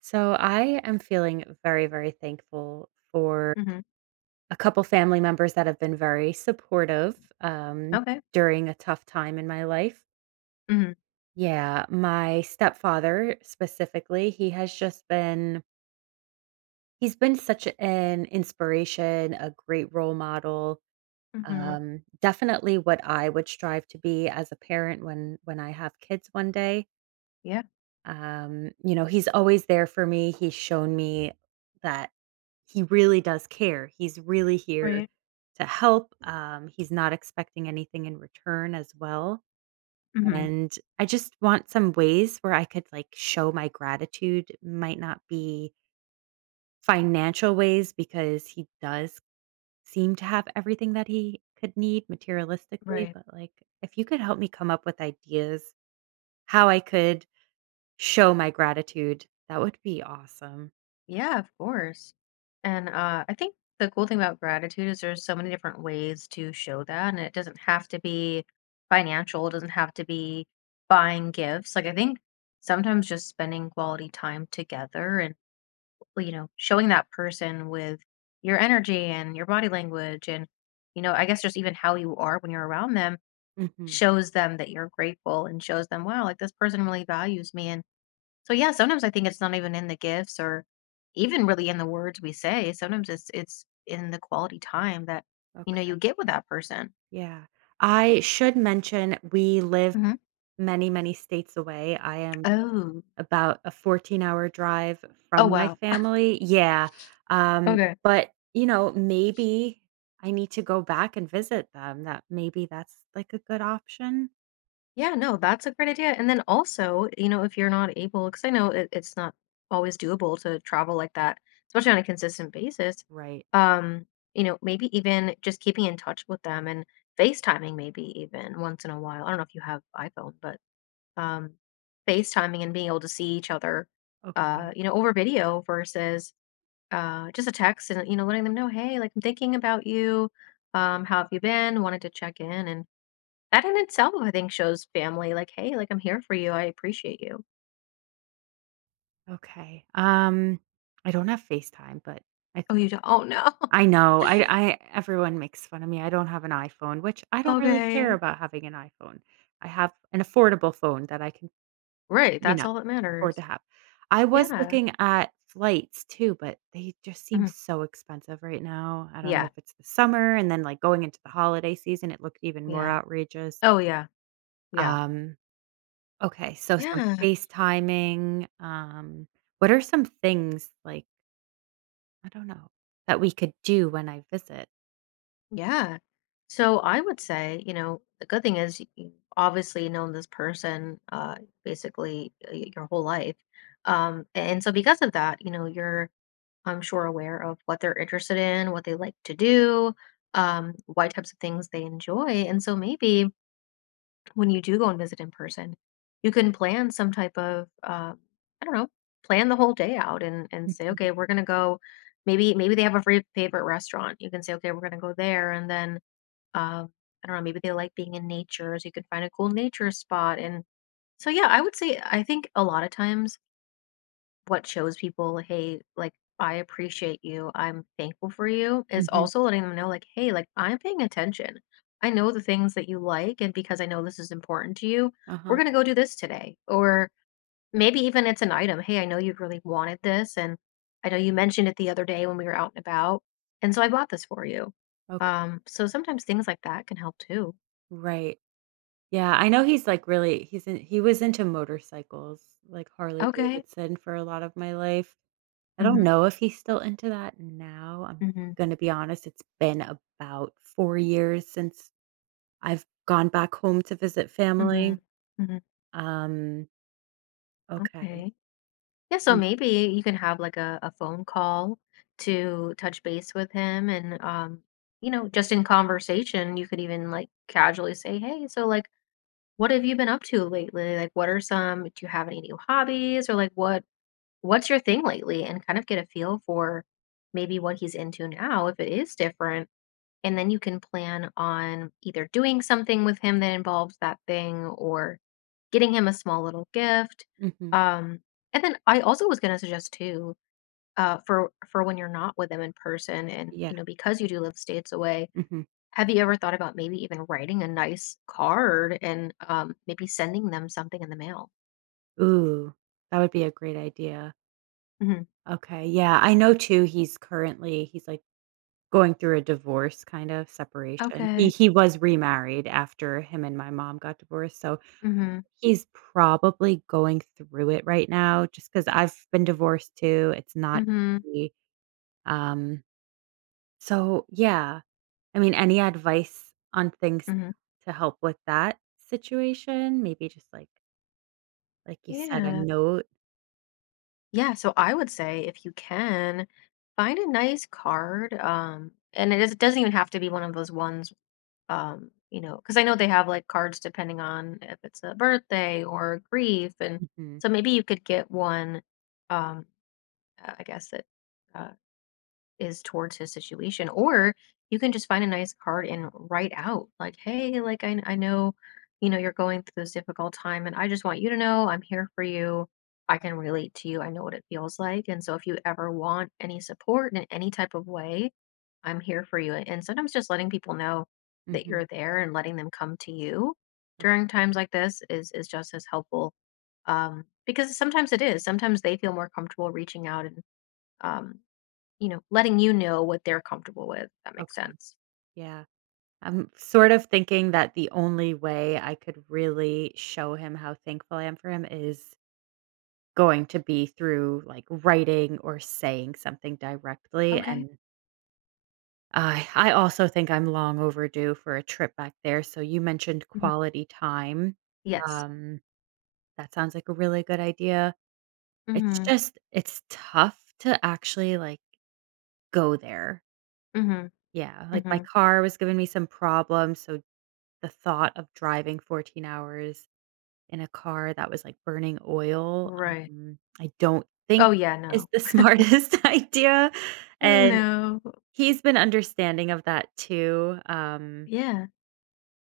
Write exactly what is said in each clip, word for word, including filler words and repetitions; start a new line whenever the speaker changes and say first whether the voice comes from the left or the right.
right: So I am feeling very, very thankful for
left: Mhm.
right: a couple family members that have been very supportive um,
left: Okay.
right: during a tough time in my life.
left: Mhm.
right: Yeah, my stepfather specifically, he has just been, he's been such an inspiration, a great role model.
left: Mhm.
right: Um, definitely what I would strive to be as a parent when when I have kids one day.
left: Yeah.
right: Um, you know, he's always there for me. He's shown me that he really does care. He's really here
left: Right.
right: to help. Um, he's not expecting anything in return as well.
left: Mhm.
right: And I just want some ways where I could like show my gratitude. Might not be financial ways because he does seem to have everything that he could need materialistically.
left: Right.
right: But like, if you could help me come up with ideas how I could show my gratitude. That would be awesome.
left: Yeah, of course. And uh I think the cool thing about gratitude is there's so many different ways to show that, and it doesn't have to be financial, it doesn't have to be buying gifts. Like, I think sometimes just spending quality time together and you know, showing that person with your energy and your body language and, you know, I guess just even how you are when you're around them
right: Mhm.
left: shows them that you're grateful and shows them, wow, like this person really values me. And so, yeah, sometimes I think it's not even in the gifts or even really in the words we say. Sometimes it's it's in the quality time that you know you
right: Okay,
left: get with that person.
right: yeah. I should mention we live
left: hmm
right: many, many states away. I am
left: Oh,
right: about a fourteen-hour drive
left: oh
right: from my
left: wow.
right: family. Yeah, um,
left: Okay.
right: but, you know, maybe I need to go back and visit them. That maybe that's, like, a good option?
left: Yeah, no, that's a great idea. And then also, you know, if you're not able, because I know it, it's not always doable to travel like that, especially on a consistent basis.
right: Right.
left: um, you know, maybe even just keeping in touch with them and FaceTiming maybe even once in a while. I don't know if you have iPhone, but um, FaceTiming and being able to see each other, uh,
right: Okay,
left: you know, over video versus uh, just a text, and, you know, letting them know, hey, like, I'm thinking about you. Um, how have you been? Wanted to check in. And that in itself, I think, shows family, like, "Hey, like, I'm here for you, I appreciate you."
right: okay. Um, I don't have FaceTime, but I
left: "Oh,
right: think
left: you don't oh, no."
right: I know. I I everyone makes fun of me. I don't have an iPhone, which I don't really care
left: Okay.
right: about having an iPhone. I have an affordable phone that I can,
left: Right,
right: you
left: that's
right: know,
left: all that
right: afford
left: matters.
right: to have. I was
left: Yeah.
right: looking at flights too, but they just seem
left: Mhm.
right: so expensive right now. I don't know
left: Yeah,
right: if it's the summer and then like going into the holiday season, it looked even more
left: yeah.
right: outrageous.
left: Oh, yeah, yeah.
right: Um, okay, so some
left: Yeah,
right: FaceTiming. Um, what are some things like, I don't know, that we could do when I visit?
left: yeah. So, I would say, you know, the good thing is you've obviously known this person, uh, basically, uh, y your whole life, um, and so because of that, you know, you're, I'm sure, aware of what they're interested in, what they like to do, um, what types of things they enjoy. And so maybe when you do go and visit in person, you can plan some type of uh, I don't know, plan the whole day out and and say,
right: Mhm.
left: okay, we're gonna go. Maybe maybe they have a free favorite restaurant. You can say, okay, we're gonna go there, and then, um, I don't know, maybe they like being in nature, so you can find a cool nature spot. And so, yeah, I would say I think a lot of times what shows people, "Hey, like, I appreciate you, I'm thankful for you," is
right: Mhm.
left: also letting them know, like, "Hey, like, I'm paying attention. I know the things that you like, and because I know this is important to you, we're
right: Uh-huh.
left: gonna go do this today." Or maybe even it's an item, "Hey, I know you've really wanted this, and I know you mentioned it the other day when we were out and about, and so I bought this for you."
right: Ok,
left: Um, so sometimes things like that can help too.
right: right. Yeah, I know he's, like, really he's in he was into motorcycles, like Harley
left: Okay.
right: Davidson for a lot of my life. I don't
left: Mhm.
right: know if he's still into that now, I'm
left: Mhm.
right: gonna be honest, it's been about four years since I've gone back home to visit
left: Mhm.
right: family.
left: Mhm.
right: Um, okay.
left: Okay. Yeah, so
right: Mm,
left: maybe you can have like a, a phone call to touch base with him. And, um, you know, just in conversation, you could even like casually say, hey, so like, what have you been up to lately? Like, what are some— do you have any new hobbies, or like, what what's your thing lately? And kind of get a feel for maybe what he's into now if it is different. And then you can plan on either doing something with him that involves that thing, or getting him a small little gift.
right: mhm.
left: Um, and then I also was gonna suggest too, uh, for for when you're not with them in person and,
right: Yeah,
left: you know, because you do live states away,
right: mhm.
left: have you ever thought about maybe even writing a nice card and, um, maybe sending them something in the mail?
right: Ooh, that would be a great idea.
left: Mhm.
right: Okay, yeah, I know too he's currently he's, like, going through a divorce, kind of, separation. He
left: Okay.
right: he was remarried after him and my mom got divorced, so
left: Mhm.
right: he's probably going through it right now. Just because 'cause I've been divorced too, it's not
left: Mhm.
right: easy. Um, so, yeah. I mean, any advice on things
left: Mhm.
right: to help with that situation? Maybe just like like you said, a
left: Yeah.
right: note?
left: Yeah, so I would say, if you can, find a nice card. Um, and it is it doesn't even have to be one of those ones, um, you know, because I know they have like cards depending on if it's a birthday or grief. And
right: Mhm,
left: so maybe you could get one, um uh, I guess, that uh, is towards his situation. Or you can just find a nice card and write out like, hey, like i, I know, you know, you're going through this difficult time, and I just want you to know I'm here for you, I can relate to you, I know what it feels like, and so if you ever want any support in any type of way, I'm here for you. And sometimes just letting people know that
right: mhm.
left: you're there, and letting them come to you
right: Okay,
left: during times like this, is is just as helpful. Um, because sometimes it is. Sometimes they feel more comfortable reaching out and, um, you know, letting you know what they're comfortable with, if that makes
right: okay.
left: sense.
right: Yeah. I'm sort of thinking that the only way I could really show him how thankful I am for him is going to be through, like, writing or saying something directly,
left: Okay.
right: and I I also think I'm long overdue for a trip back there, so you mentioned
left: hmm
right: quality time.
left: Yes.
right: Um, that sounds like a really good idea. It's
left: Mm-hmm.
right: just it's tough to actually, like, go there.
left: Mm-hmm.
right: Yeah, like, my
left: Mm-hmm.
right: car was giving me some problems, so the thought of driving fourteen hours in a car that was, like, burning oil,
left: Right.
right: um, I don't
left: Oh
right: think
left: yeah, no.
right: is the smartest idea, and
left: No.
right: he's been understanding of that too, um,
left: Yeah.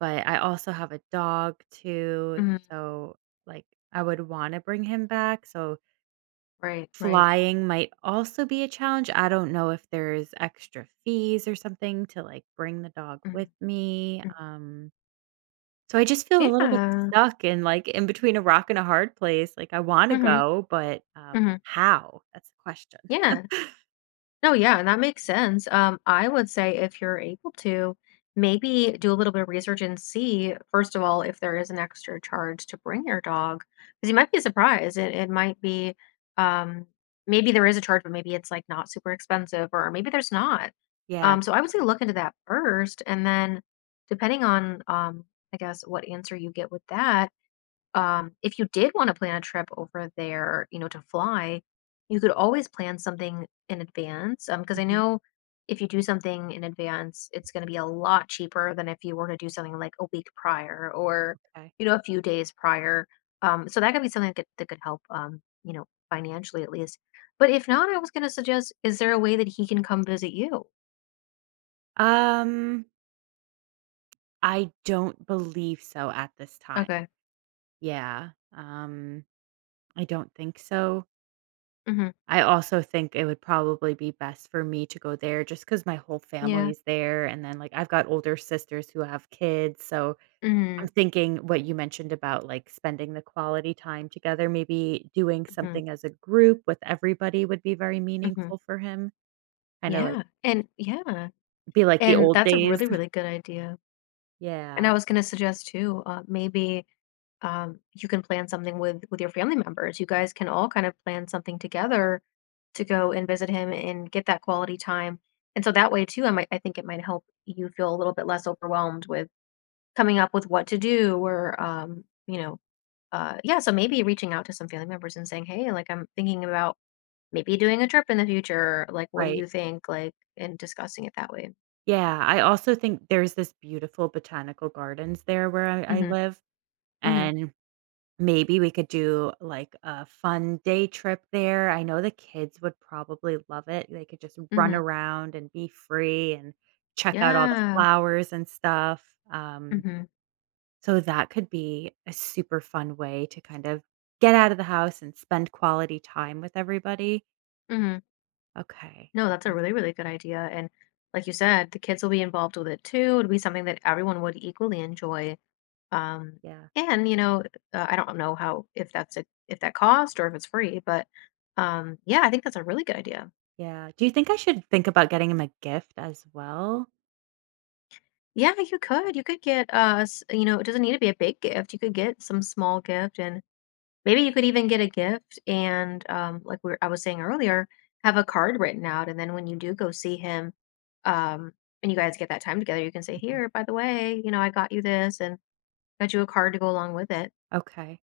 right: but I also have a dog too,
left: Mm-hmm.
right: so, like, I would wanna bring him back, so
left: Right, right.
right: flying might also be a challenge. I don't know if there's extra fees or something to, like, bring the dog
left: Mm-hmm.
right: with me,
left: Mm-hmm.
right: um so I just feel a little bit
left: Yeah.
right: stuck and, like, in between a rock and a hard place, like, I wanna
left: Mhm,
right: go, but, um,
left: mhm.
right: how? That's the question.
left: Yeah. No, yeah, that makes sense. Um, I would say, if you're able to, maybe do a little bit of research and see, first of all, if there is an extra charge to bring your dog, because you might be surprised. It it might be, um, maybe there is a charge, but maybe it's like not super expensive, or maybe there's not.
right: Yeah.
left: Um, so I would say look into that first, and then depending on, um, I guess what answer you get with that. Um, if you did want to plan a trip over there, you know, to fly, you could always plan something in advance. Um, because I
right: Mhm.
left: know if you do something in advance, it's going to be a lot cheaper than if you were to do something like a week prior, or,
right: Okay.
left: you know, a few days prior. Um, so that could be something that could— that could help, um, you know, financially at least. But if not, I was going to suggest, is there a way that he can come visit you?
right: Um, I don't believe so at this time.
left: Okay.
right: Yeah. Um, I don't think so.
left: hmm
right: I also think it would probably be best for me to go there just because my whole
left: Yeah.
right: family's there, and then, like, I've got older sisters who have kids, so
left: hmm
right: I'm thinking what you mentioned about, like, spending the quality time together, maybe doing
left: hmm
right: something as a group with everybody would be very
left: hmm
right: meaningful for him, kinda like
left: Yeah. And yeah.
right: be like the
left: And
right: old
left: that's a
right: days.
left: really, really good idea. And
right: Yeah,
left: I was gonna suggest too, uh, maybe, um, you can plan something with with your family members. You guys can all kind of plan something together to go and visit him and get that quality time. And so that way too, I might I think it might help you feel a little bit less overwhelmed with coming up with what to do, or, um, you know, uh, yeah. So maybe reaching out to some family members and saying, hey, like, I'm thinking about maybe doing a trip in the future. Like, what do
right: right.
left: you think? Like, and discussing it that way.
right: Yeah, I also think there's this beautiful botanical gardens there where I I
left: Mm-hmm.
right: live,
left: Mm-hmm.
right: and maybe we could do, like, a fun day trip there. I know the kids would probably love it. They could just run
left: Mm-hmm.
right: around and be free and check out all the
left: Yeah.
right: flowers and stuff, um
left: Mm-hmm.
right: so that could be a super fun way to kind of get out of the house and spend quality time with everybody.
left: Mm-hmm.
right: Okay.
left: No, that's a
right: Oh,
left: really, really good idea. And like you said, the kids will be involved with it too. It'd be something that everyone would equally enjoy. Um,
right: yeah.
left: and you know, uh, I don't know how, if that's— a if that cost, or if it's free, but, um, yeah, I think that's a really good idea.
right: Yeah. Do you think I should think about getting him a gift as well?
left: Yeah, you could you could get, uh, s- you know, it doesn't need to be a big gift. You could get some small gift, and maybe you could even get a gift and, um, like we were I was saying earlier, have a card written out, and then when you do go see him, um, and you guys get that time together, you can say,
right: Mhm.
left: "Here, by the way, you know, I got you this, and got you a card to go along with it."
right: Okay.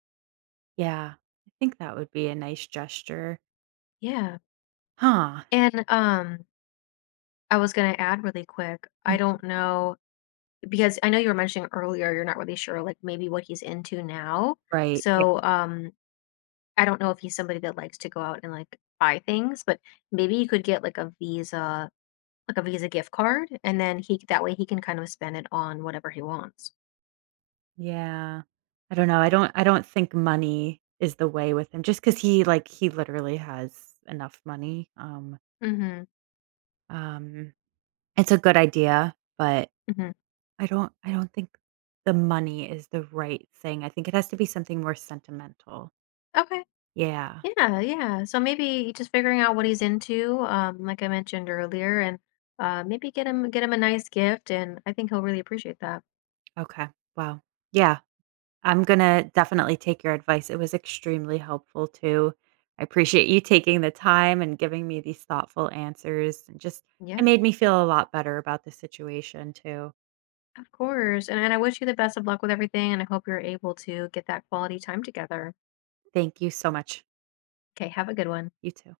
right: Yeah. I think that would be a nice gesture.
left: Yeah,
right: Huh.
left: and, um, I was gonna add really quick, I
right: Mm,
left: don't know, because I know you were mentioning earlier you're not really sure, like, maybe what he's into now.
right: right. Yeah.
left: So, um, I don't know if he's somebody that likes to go out and, like, buy things, but maybe you could get, like, a Visa like a Visa gift card, and then he that way he can kind of spend it on whatever he wants.
right: Yeah. I don't know. I don't I don't think money is the way with him just cuz he like he literally has enough money. Um
left: Mhm,
right: um it's a good idea, but
left: mhm.
right: I don't I don't think the money is the right thing. I think it has to be something more sentimental.
left: Okay.
right: Yeah.
left: Yeah, yeah. So maybe just figuring out what he's into, um, like I mentioned earlier, and, uh, maybe get him get him a nice gift, and I think he'll really appreciate that.
right: Okay. Wow. Yeah. I'm going to definitely take your advice. It was extremely helpful too. I appreciate you taking the time and giving me these thoughtful answers and just it
left: Yeah,
right: made me feel a lot better about the situation too.
left: of course. And, and I wish you the best of luck with everything, and I hope you're able to get that quality time together.
right: Thank you so much.
left: Okay, have a good one.
right: You too.